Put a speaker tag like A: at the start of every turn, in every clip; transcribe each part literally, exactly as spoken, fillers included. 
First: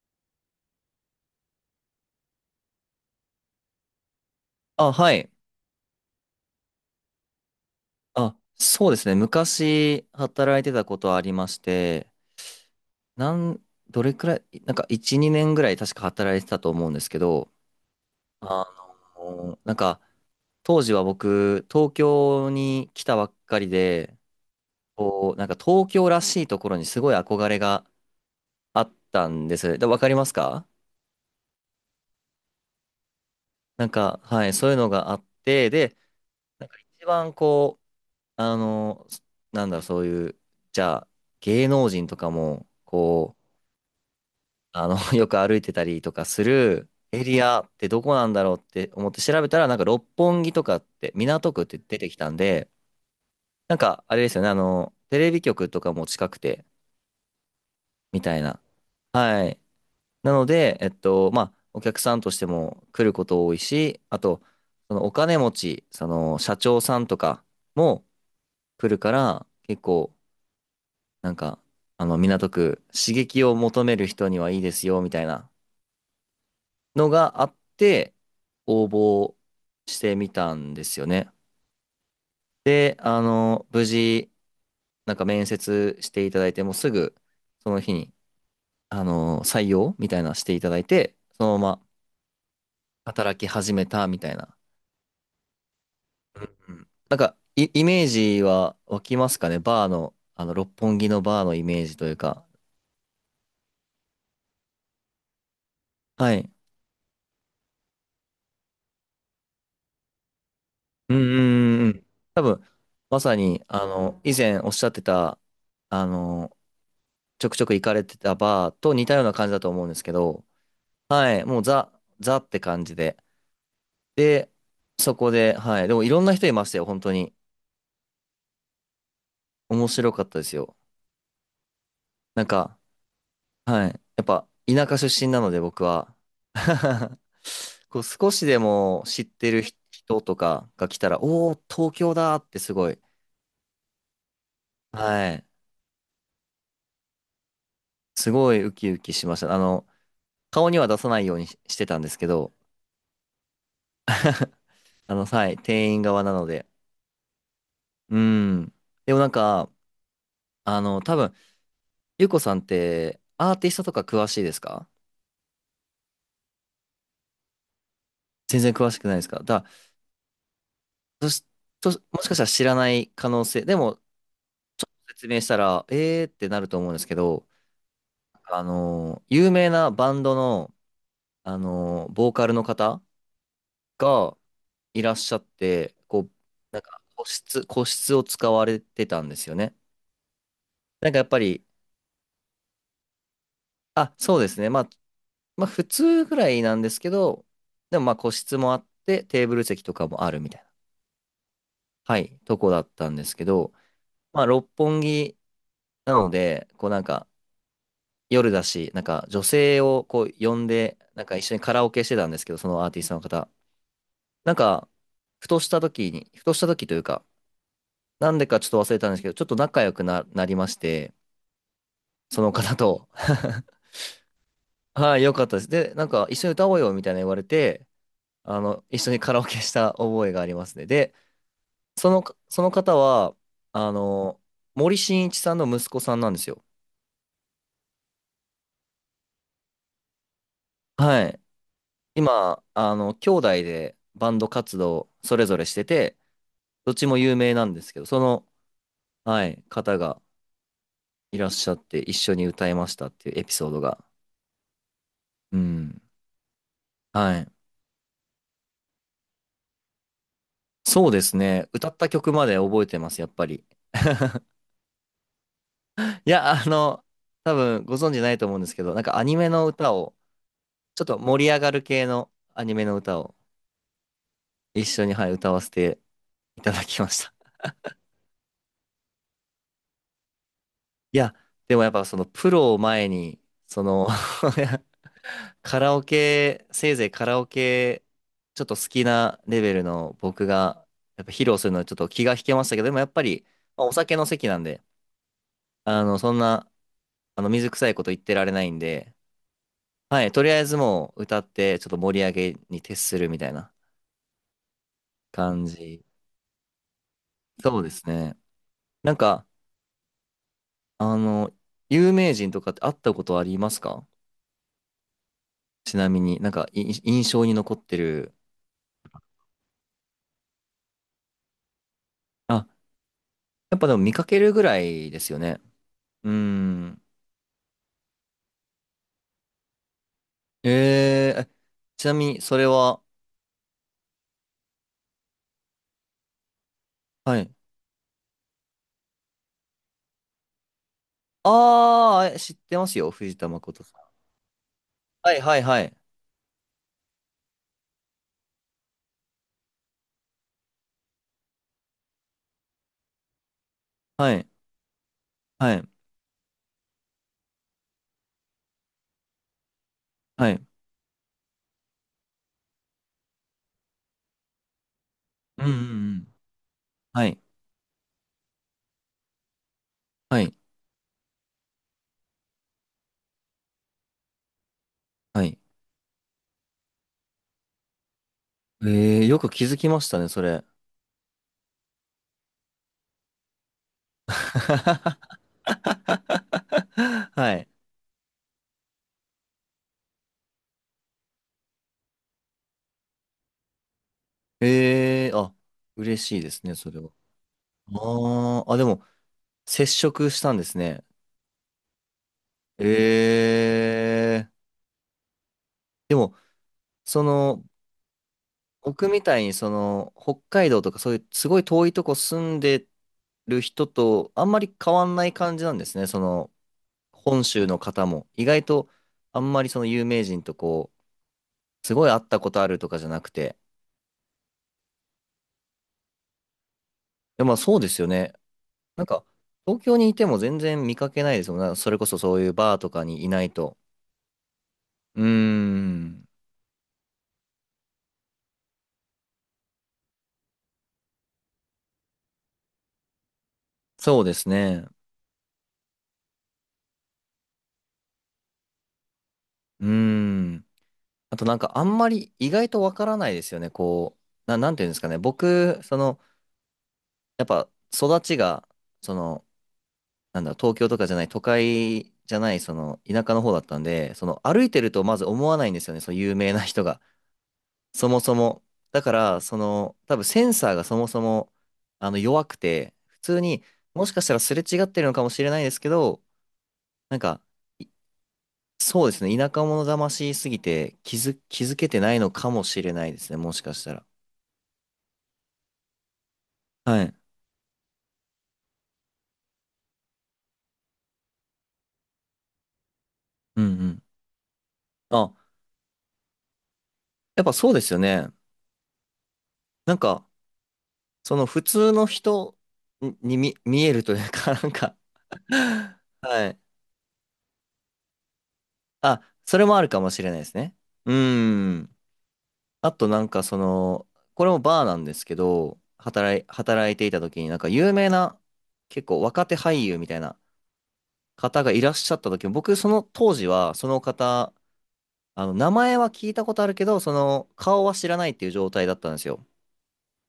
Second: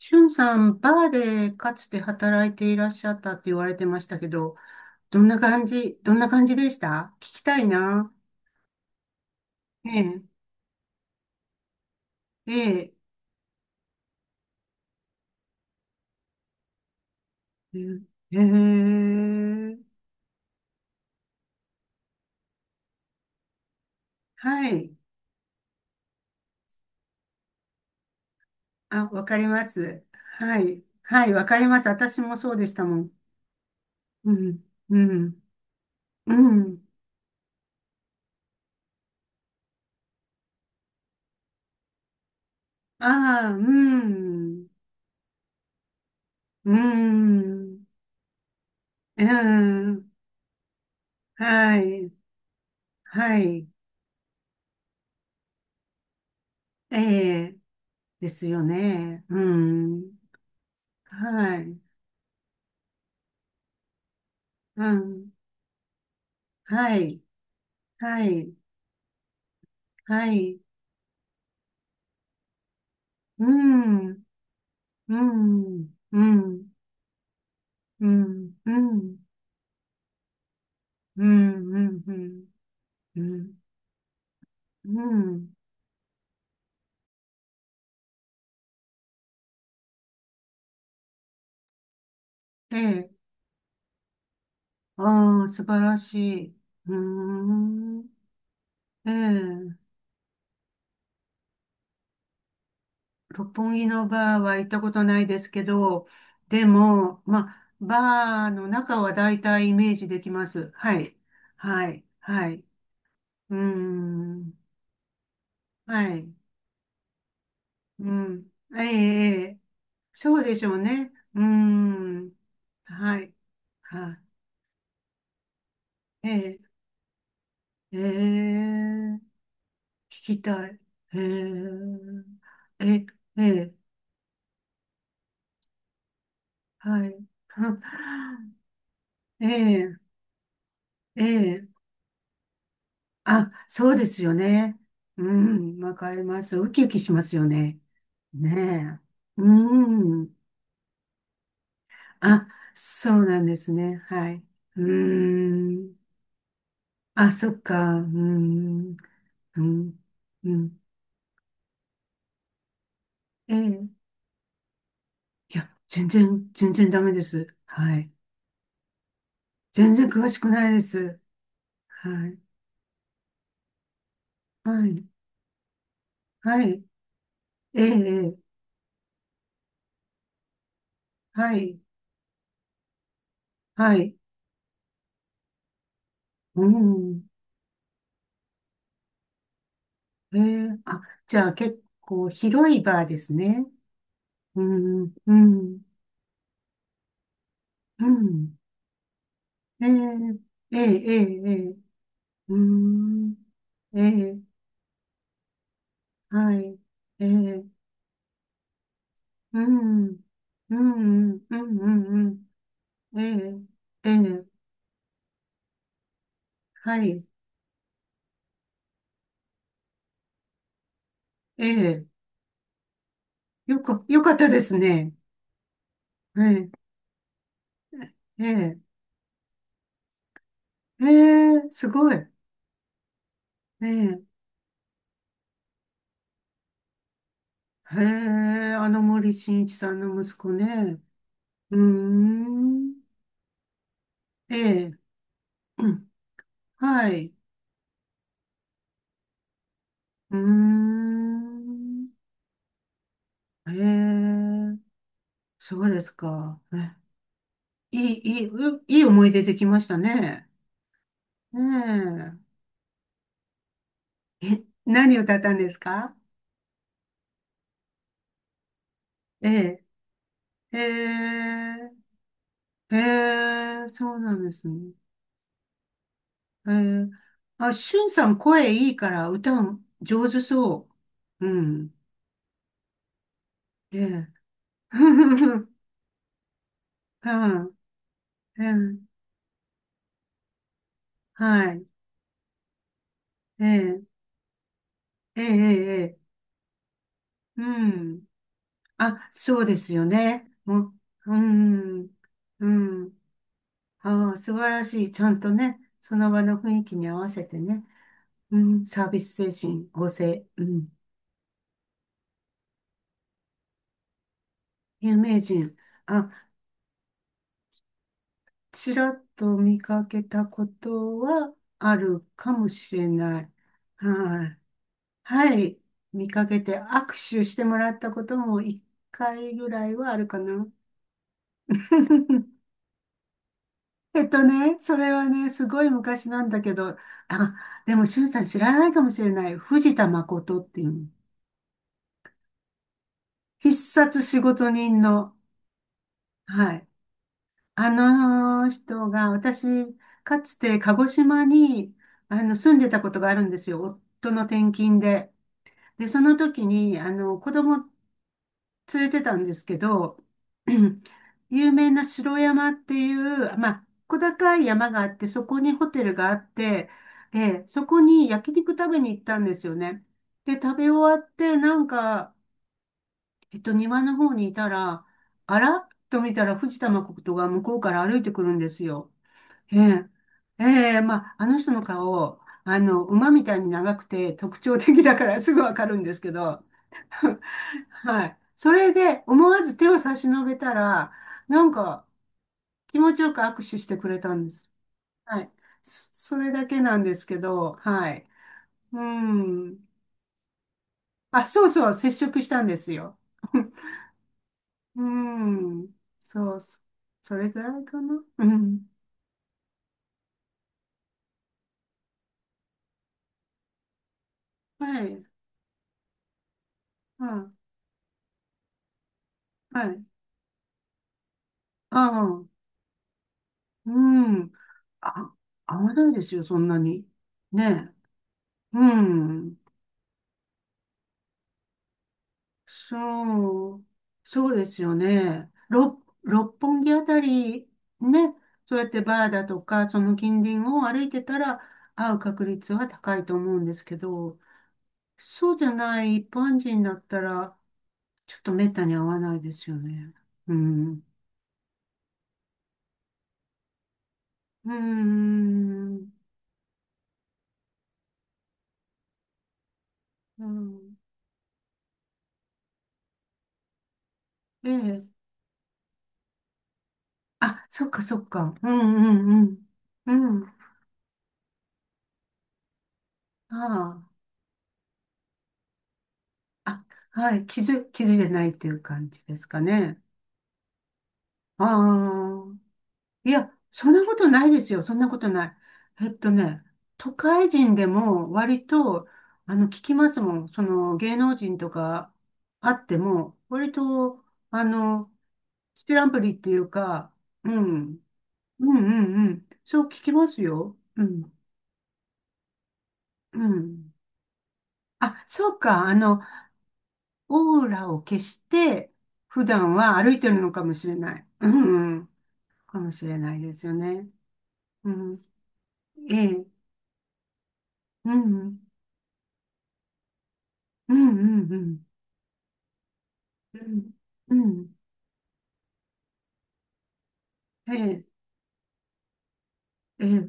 A: しゅんさん、バーでかつて働いていらっしゃったって言われてましたけど、
B: あ、は
A: どん
B: い。
A: な感じ、どんな感じでした聞きたいな。
B: あ、そうですね。
A: え
B: 昔
A: え、
B: 働いてたことはありまして、
A: ええ、
B: なん、どれくらい、なんかいち、にねんぐらい確か働いてたと思うんですけど、
A: え
B: あの、なん
A: え、ええ
B: か当時は僕、東京に来たばっかりで、
A: はい。
B: こう、なんか東京らしいところにすごい憧れがあっ
A: あ、わ
B: た
A: かり
B: んで
A: ま
B: す。で、わ
A: す。
B: かります
A: は
B: か？
A: い。はい、わかります。私もそうでしたもん。
B: なんか、
A: う
B: はい、
A: ん、
B: そういうの
A: う
B: があっ
A: ん、
B: て、で、
A: う
B: なんか
A: ん。
B: 一番こう、あの、なんだろう、そういう、じゃあ、芸能人とかも、こ
A: ああ、
B: う、
A: うん、
B: あの、よく歩いてたりとかす
A: う
B: るエリアっ
A: ん、
B: てどこなんだろうって思って
A: う
B: 調べたら、なんか六
A: ん。
B: 本木とかって、港区って
A: は
B: 出て
A: い、
B: きたんで、
A: はい。
B: なんかあれですよね、あの、テレビ局とかも近くて、
A: ええ、
B: み
A: で
B: たい
A: す
B: な。
A: よね。う
B: はい。
A: ん、
B: なので、えっと、まあ、
A: はい。
B: お客さんとしても来ること多いし、あと、
A: う
B: そのお
A: ん。
B: 金持ち、その社長
A: は
B: さんと
A: い。
B: かも
A: はい。
B: 来るから、結構、
A: はい。
B: なんか、あの、港区、刺激
A: う
B: を求める
A: ん。
B: 人にはいいですよ、み
A: う
B: たいな。
A: ん。うん。
B: のがあっ
A: う
B: て、
A: ん。う
B: 応
A: ん。うん。
B: 募してみたんですよ
A: う
B: ね。
A: ん。うん。
B: で、あ
A: うん。
B: の、無事、
A: う
B: なんか面
A: ん
B: 接していただいて、もうすぐ、その日に、あの、採用みたいなのしていただいて、そのまま
A: ええ。
B: 働き始めたみたいな。
A: ああ、素晴らしい。
B: うんうん、
A: うー
B: なんか、イ、イメ
A: ん。
B: ージは湧
A: え
B: きますかね、
A: え。
B: バーの、あの、六本木のバーのイメージというか。
A: 六本木のバーは行ったことないですけど、
B: はい。
A: でも、まあ、バーの中は大体イメージできます。は
B: うん
A: い。
B: うんうんう
A: はい。
B: ん。多
A: は
B: 分、
A: い。う
B: まさ
A: ー
B: に、あの、以
A: ん。
B: 前おっしゃってた、あ
A: はい。
B: の、ちょくちょく行かれ
A: う
B: てた
A: ん。
B: バー
A: ええ、
B: と似たような
A: え
B: 感じ
A: え
B: だと思うんですけ
A: そ
B: ど、
A: うでしょうね。
B: は
A: うー
B: い、もうザ、
A: ん。
B: ザって感じで。
A: はい。は
B: で、そこで、はい、でもいろん
A: い。え
B: な人い
A: え、
B: ましたよ、本当に。
A: ええ、聞
B: 面白かった
A: き
B: です
A: た
B: よ。
A: い。ええ、
B: なんか、
A: え、ええ、
B: はい、やっぱ田舎出身なので僕は。
A: は い。
B: こう少し でも知っ
A: え
B: てる人
A: え、
B: 人とかが来たら、
A: え
B: おー、
A: え、
B: 東京だってすごい、
A: あ、そうですよね。う
B: はい、
A: ん、わかります。ウキウキしますよね。
B: すごいウキウ
A: ね
B: キしまし
A: え。
B: た。あの、
A: うん。
B: 顔には出さないようにししてたんですけ
A: あ、
B: ど、
A: そうなんですね。はい。う
B: あの、はい、店員
A: ん。
B: 側なので。
A: あ、そっか。う
B: うん。
A: ん。
B: でもなん
A: う
B: か、
A: ん。うん。
B: あの、多分、ゆうこさんってア
A: え
B: ーティスト
A: え。
B: とか詳しいですか？
A: いや、全然、全然ダメです。はい。
B: 全然詳しくないですか？だから、
A: 全然詳しくないです。
B: ちょも
A: は
B: しかし
A: い。
B: たら知らない可能性、でも
A: はい。
B: 説明したら、えーってな
A: は
B: ると
A: い。
B: 思うんですけど、
A: ええ、ええ
B: あの、有名なバンドの、あ
A: はい。
B: の、ボーカルの方
A: はい。
B: がいらっしゃって、こう、
A: う
B: なんか個
A: ん。
B: 室、個室を使われてたんですよね。
A: ええ、あ、
B: なんかやっぱ
A: じゃあ
B: り、
A: 結構広いバーですね。
B: あ、そうです
A: う
B: ね。まあ、
A: ん、う
B: まあ
A: ん、
B: 普通ぐらいなんですけど、でも
A: う
B: まあ個室
A: ん。
B: もあって、テーブル席
A: え
B: とかもあ
A: え、
B: るみたいな、
A: ええ、ええ、ええ
B: はい、と
A: う
B: こだったんで
A: ん。
B: すけど、
A: ええ、
B: まあ、六本木なの
A: は
B: で、
A: い。
B: こうなんか
A: ええ、
B: 夜だし、なんか女
A: う
B: 性を
A: ん、
B: こう呼ん
A: うん、う
B: で、なんか一
A: ん、
B: 緒
A: う
B: にカラオケ
A: ん、
B: してた
A: う
B: んです
A: ん。
B: けど、そのアーティストの
A: うんえ
B: 方。
A: え、ええ、
B: なんか、ふとした時に、ふとした時という
A: はい。
B: か、なんでかちょっと忘れたんですけど、ちょっと仲良くな、なりまして、
A: ええ、
B: その方と、
A: よか、よかったですね。
B: はい、良かったです。で、なんか一緒に歌
A: え
B: おう
A: え
B: よみたいな言われて、
A: え
B: あ
A: え、
B: の、一緒にカラオケした覚えがありますね。
A: え
B: で、
A: え、す
B: そ
A: ご
B: の、
A: い。
B: その方は、
A: え
B: あ
A: え、
B: の、森進一さんの息子さんなんですよ。
A: へえ、あの森進一さんの息子ね。
B: はい。
A: うー
B: 今、あ
A: ん、
B: の、兄弟でバンド
A: え
B: 活
A: え、
B: 動それぞれして
A: うん
B: て、どっち
A: は
B: も
A: い。
B: 有名なんですけど、その、はい、方が
A: うー
B: いらっしゃって
A: ん、
B: 一緒に歌いましたっていうエピソードが。
A: ええ、
B: う
A: そう
B: ん。
A: ですか。え
B: はい。
A: いい、いい、ういい思い出できましたね。
B: そうですね。歌った曲
A: ね
B: まで覚えてます、やっぱり。
A: え、え、何歌ったんですか？
B: いや、あの、多分ご存知ないと思うんですけど、なんかアニメ
A: え
B: の
A: え、
B: 歌を、
A: え
B: ちょっと盛り上がる
A: え、
B: 系のアニメの
A: え
B: 歌を
A: え、そうなんです
B: 一
A: ね。
B: 緒に、はい、歌わせてい
A: え
B: ただきま
A: ー、
B: した。
A: あ、しゅんさん声いいから歌う上手そ
B: いや、
A: う。う
B: でもや
A: ん。
B: っぱそのプロを前に、そ
A: え
B: の
A: え。
B: カラオケ、せいぜいカ
A: う
B: ラオ
A: ん。
B: ケ、ちょ
A: え
B: っと好き
A: え。
B: なレベルの僕が、やっぱ披露する
A: は
B: のは
A: い。
B: ちょっと気が引けましたけど、でもやっぱり、
A: え
B: まあお
A: え。
B: 酒の席なんで、
A: ええ。
B: あの、
A: ええ。
B: そんな、あの、
A: う
B: 水臭いこと言っ
A: ん。
B: てられないんで、
A: あ、そうですよ
B: はい、と
A: ね。
B: りあえず
A: も
B: もう
A: う、う
B: 歌って、ちょっと
A: ん。
B: 盛り上げ
A: う
B: に徹す
A: ん。
B: るみたいな
A: ああ、素晴らしい。ちゃんと
B: 感
A: ね、
B: じ。
A: その場の雰囲気に合わせて
B: そう
A: ね。
B: ですね。
A: うん。サー
B: なん
A: ビス
B: か、
A: 精神旺盛。うん。
B: あの、有名人とかって会ったことありますか？
A: 有名人。
B: ちなみ
A: あ、
B: になんか、い印象に残ってる。
A: ちらっと見かけたことはあるか
B: あ、
A: もしれない。
B: やっぱでも見かけ
A: は
B: る
A: い。
B: ぐらいですよ
A: は
B: ね。
A: い。
B: う
A: 見
B: ー
A: かけて
B: ん。
A: 握手してもらったことも一回ぐらいはあるかな。
B: えええちなみに、それ は、
A: えっとね、それはね、すごい昔なんだけど、
B: はい。
A: あ、でも、しゅんさん知らないかもしれない。藤田誠っていう、
B: ああ、え知ってますよ、藤田
A: 必
B: 誠さん。
A: 殺仕事人
B: は
A: の、
B: い、はい、はい。
A: はい。あの人が、私、かつて鹿児島に、あの、住んでたことがあるんですよ。夫
B: は
A: の
B: い、
A: 転勤で。
B: はい、
A: で、その時に、あの、子供連れてたんですけど、
B: はい。
A: 有名な城山っていう、まあ、小高い山があって、そこ
B: うん、うん、
A: にホテル
B: う
A: があ
B: ん。
A: って、
B: は
A: え
B: い、
A: え、そこに焼肉食べに行ったんですよね。
B: はい、
A: で、食べ終わって、なんか、えっと、庭の方にいたら、
B: はい。
A: あらっと見たら、藤田誠が向こうから歩いてくるんですよ。
B: ええ、よく気づ
A: え
B: きまし
A: え、
B: たね、それ。
A: ええ、まあ、あの人の顔、あの、馬みたいに長くて特徴的だからすぐわかるんですけど、
B: はい。
A: はい。それで思わず手を差し伸べたら、なんか気持ちよく握手してくれたんです。
B: ええ、
A: はい。
B: あ、嬉
A: そそ
B: しいで
A: れ
B: す
A: だ
B: ね、
A: け
B: そ
A: な
B: れ
A: ん
B: は。
A: ですけど、はい。
B: ああ、あ、で
A: う
B: も、
A: ん。
B: 接触したんですね。
A: あ、そうそう、接触したんですよ。
B: え え、
A: うん。
B: でも、
A: そう、そ
B: そ
A: それぐ
B: の、
A: らいかな。うん。
B: 僕みたいにその北海道とかそういうすごい遠いとこ住んでる人とあんまり変わ
A: は
B: ん
A: い。
B: ない感じなんですね。その
A: う
B: 本
A: ん
B: 州の方も意外とあんまりその
A: はい。
B: 有名人とこうすごい会っ
A: あ
B: たこ
A: あ。
B: とあるとかじゃなくて。
A: うん。あ、合わないですよ、そんなに。
B: でもまあ
A: ね
B: そうですよね。
A: え。う
B: なんか
A: ん。
B: 東京にいても全然見かけないですもんね。それこそそういうバーとかにいないと。
A: そう。そうですよ
B: うー
A: ね。六、
B: ん。
A: 六本木あたり、ね。そうやってバーだとか、その近隣を歩いてたら、会う確率は高いと思うんですけ
B: そうで
A: ど、
B: すね。
A: そうじゃない一般人だったら、ちょっと滅多に会わないですよ
B: うー
A: ね。う
B: ん。
A: ん。
B: あとなんかあんまり意外とわからないですよね。こう、な、
A: う
B: な
A: ー
B: んていうんですかね。僕、そ
A: ん。
B: のやっぱ育ちが、その、なん
A: う
B: だろう、東京
A: ん。
B: とかじゃない、都会じゃない、その、田舎の方だったんで、その、歩
A: え
B: いてると
A: え。
B: まず思わないんですよね、その有名な人が。
A: あ、そっか
B: そ
A: そ
B: も
A: っ
B: そ
A: か。
B: も。
A: うん
B: だから、
A: うんう
B: そ
A: ん。
B: の、
A: う
B: 多分セ
A: ん。
B: ンサーがそもそも、あの、弱くて、普通に、
A: あ
B: もしかしたらすれ違ってるのかもしれないですけど、
A: あ、
B: なん
A: あ、は
B: か、
A: い、気
B: い
A: づ、気づいてないっていう
B: そ
A: 感
B: うです
A: じ
B: ね、
A: です
B: 田
A: か
B: 舎者
A: ね。
B: 魂すぎて、気づ、気
A: あ
B: づけてないのか
A: あ、
B: もしれないです
A: い
B: ね、
A: や、
B: もしかし
A: そ
B: た
A: んな
B: ら。
A: ことないですよ。そんなことない。えっとね、
B: は
A: 都
B: い。
A: 会人でも割と、あの、聞きますもん。その、芸能人とかあっても、
B: うんう
A: 割
B: ん。
A: と、あの、
B: あ、
A: ステランプリっていうか、
B: やっ
A: う
B: ぱそうですよ
A: ん、
B: ね。
A: うん、うん、うん。そう聞
B: なん
A: き
B: か、
A: ますよ。う
B: そ
A: ん、
B: の普通の人に
A: う
B: 見、見え
A: ん。
B: るというか、なんか
A: あ、そうか。あの、
B: はい。
A: オーラを消して、
B: あ、
A: 普
B: それ
A: 段
B: もある
A: は
B: かも
A: 歩い
B: し
A: て
B: れない
A: る
B: で
A: の
B: す
A: かも
B: ね。
A: しれ
B: う
A: ない。うん、
B: ん。
A: うん、かも
B: あ
A: し
B: と
A: れ
B: なん
A: ない
B: か
A: で
B: そ
A: すよ
B: の、
A: ね。
B: これもバー
A: う
B: なんです
A: ん、
B: けど、
A: え
B: 働い、
A: え、
B: 働いていた時になんか有名
A: うん、
B: な、
A: うん、
B: 結構若手俳優みたいな
A: うん、う
B: 方がい
A: ん、
B: らっしゃった時も、僕その当時
A: う
B: はそ
A: ん、
B: の
A: う
B: 方、
A: ん
B: あの、名前は聞いたことあるけど、その
A: え
B: 顔は
A: え、
B: 知らないっていう状態だったんですよ。
A: ええ、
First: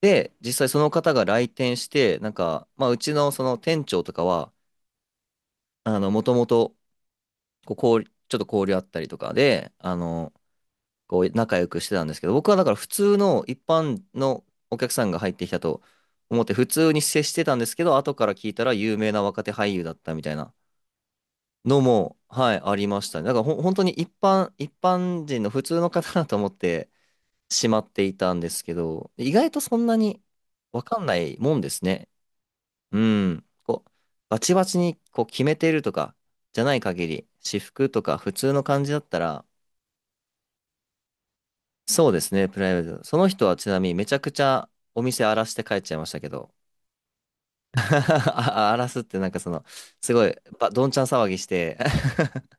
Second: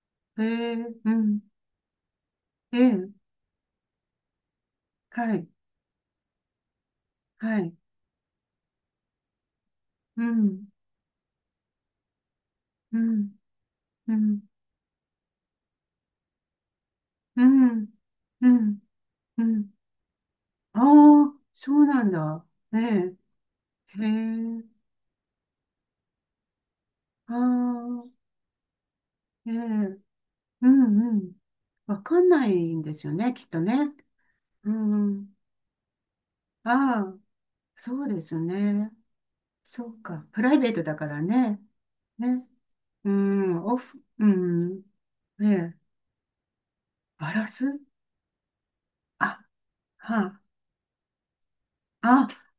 B: で、
A: え
B: 実際
A: え、
B: その
A: う
B: 方が
A: ん、
B: 来店して、なんか、
A: え
B: まあう
A: え、
B: ちのその店長とかは、
A: はい、
B: あの、もともと
A: は
B: こ
A: い、
B: う交流、ちょっと交流あったりとかで、あ
A: う
B: の、
A: ん、
B: こう仲良くしてたんですけど、僕はだから普
A: う
B: 通
A: ん、
B: の一般
A: うん、
B: のお客さんが入ってきたと思って普通に接し
A: う
B: てたんですけ
A: ん、
B: ど、後から聞
A: う
B: いたら
A: ん、
B: 有名な若
A: う
B: 手俳
A: ん。
B: 優だったみたいな
A: ああ、そ
B: の
A: うなん
B: も、
A: だ。
B: はい、あ
A: え
B: りまし
A: え、
B: たね。だからほ本当に
A: へ
B: 一般、
A: え、
B: 一般人の普通の方だと思って
A: あ
B: しまってい
A: あ、
B: たんですけど、意
A: え
B: 外とそんな
A: え、
B: に
A: う
B: わかん
A: ん、
B: な
A: うん。
B: いもんです
A: わ
B: ね。
A: かんないんで
B: う
A: すよね、
B: ん。
A: きっと
B: こう、
A: ね。
B: バチバ
A: う
B: チに
A: んう
B: こう
A: ん
B: 決めてるとかじゃない
A: あ
B: 限
A: あ、
B: り、私服と
A: そう
B: か
A: で
B: 普
A: す
B: 通の感じ
A: ね。
B: だったら、
A: そうか。プライベートだからね。
B: そうです
A: ね。
B: ね、プライベート。
A: う
B: その人は
A: ん、
B: ち
A: オ
B: なみに
A: フ、
B: めちゃ
A: う
B: くちゃ
A: ん。
B: お店荒ら
A: ね
B: して帰
A: え、
B: っちゃいましたけど。
A: バラす
B: あ、荒らすってなんか
A: あ、
B: その、すごい、
A: は
B: ばどんちゃん騒ぎして
A: あ、あ、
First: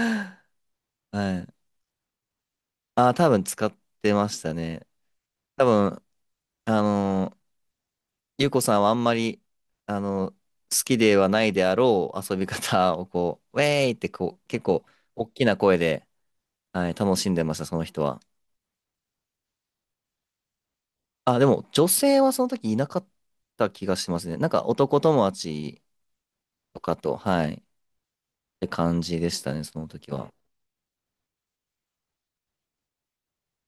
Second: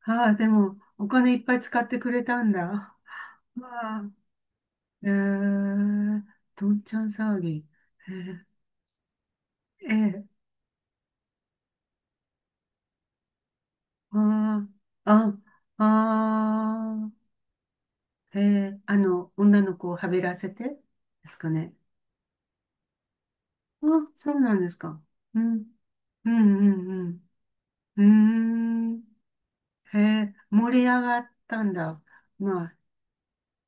A: はあ、でも、お 金い
B: は
A: っぱい
B: い。
A: 使ってくれたんだ。
B: あ、多分使っ
A: まあ、
B: てましたね。
A: え
B: 多分、
A: ー、ど
B: あ
A: んちゃん
B: のー、
A: 騒ぎ。え
B: ゆうこさんはあんまり、
A: ー、え
B: あ
A: ー、
B: のー、好きではないであろう遊び方をこう、ウェーイってこう、結
A: あー、
B: 構、大
A: あ、
B: きな声で、はい、
A: あ
B: 楽しんでました、その人は。
A: ー、えー、あの、女の子をはべらせてで
B: あ、
A: す
B: で
A: か
B: も、
A: ね。
B: 女性はその時いなかった気
A: あ、
B: がします
A: そ
B: ね。
A: う
B: なん
A: なん
B: か、
A: です
B: 男
A: か。
B: 友
A: うん。
B: 達
A: うんう
B: とかと、
A: ん
B: はい。
A: う
B: て
A: ん。うー
B: 感
A: ん。
B: じでしたね、その
A: へ
B: 時は。
A: え、盛り上がったんだ。まあ、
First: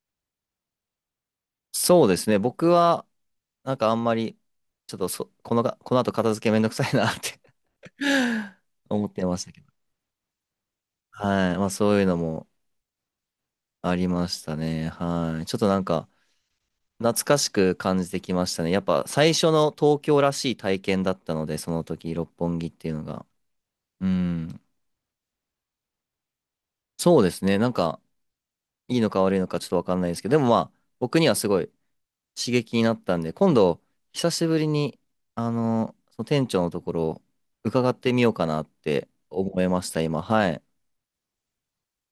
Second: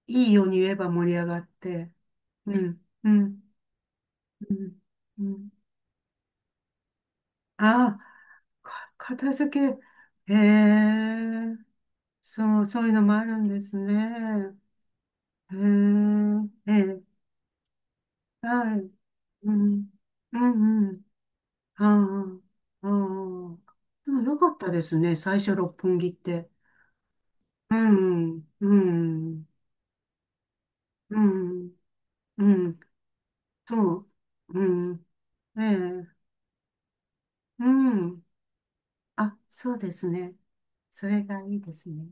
A: いいように言えば盛り上がって。
B: そうですね、
A: う
B: 僕
A: ん、
B: は、
A: うん、
B: なんかあんまり、
A: うん、
B: ちょっと
A: う
B: そ、
A: ん。
B: このが、この後片付けめんどくさいなって
A: ああ、か
B: 思って
A: 片
B: まし
A: 付
B: たけど。
A: け。へ
B: は
A: え、
B: い。まあそういうのも
A: そう、そういうのもあるんですね。
B: ありましたね。はい。ち
A: へ
B: ょ
A: え、
B: っとなんか、
A: ええ、
B: 懐かしく感じてきましたね。
A: は
B: やっ
A: い。
B: ぱ最初
A: う
B: の
A: ん、
B: 東京ら
A: う
B: しい体
A: ん、う
B: 験
A: ん。
B: だったので、その時、六
A: あ
B: 本木って
A: あ、あ
B: いうのが。
A: あ。
B: う
A: でもよかっ
B: ん。
A: たですね、最初六本木って。
B: そうですね。なん
A: う
B: か、
A: ん、う
B: いいのか悪い
A: ん、
B: のかちょっとわかんないですけど、でもまあ、僕
A: う
B: にはすごい
A: ん。う
B: 刺激
A: ん。
B: になったんで、今
A: そ
B: 度、
A: う。
B: 久しぶり
A: う
B: に、
A: ん。
B: あ
A: え
B: の、
A: え。
B: その店長のところ、
A: う
B: 伺ってみ
A: ん。
B: ようかなって
A: あ、
B: 思い
A: そう
B: まし
A: で
B: た、
A: す
B: 今。
A: ね。
B: はい。
A: それがいいですね。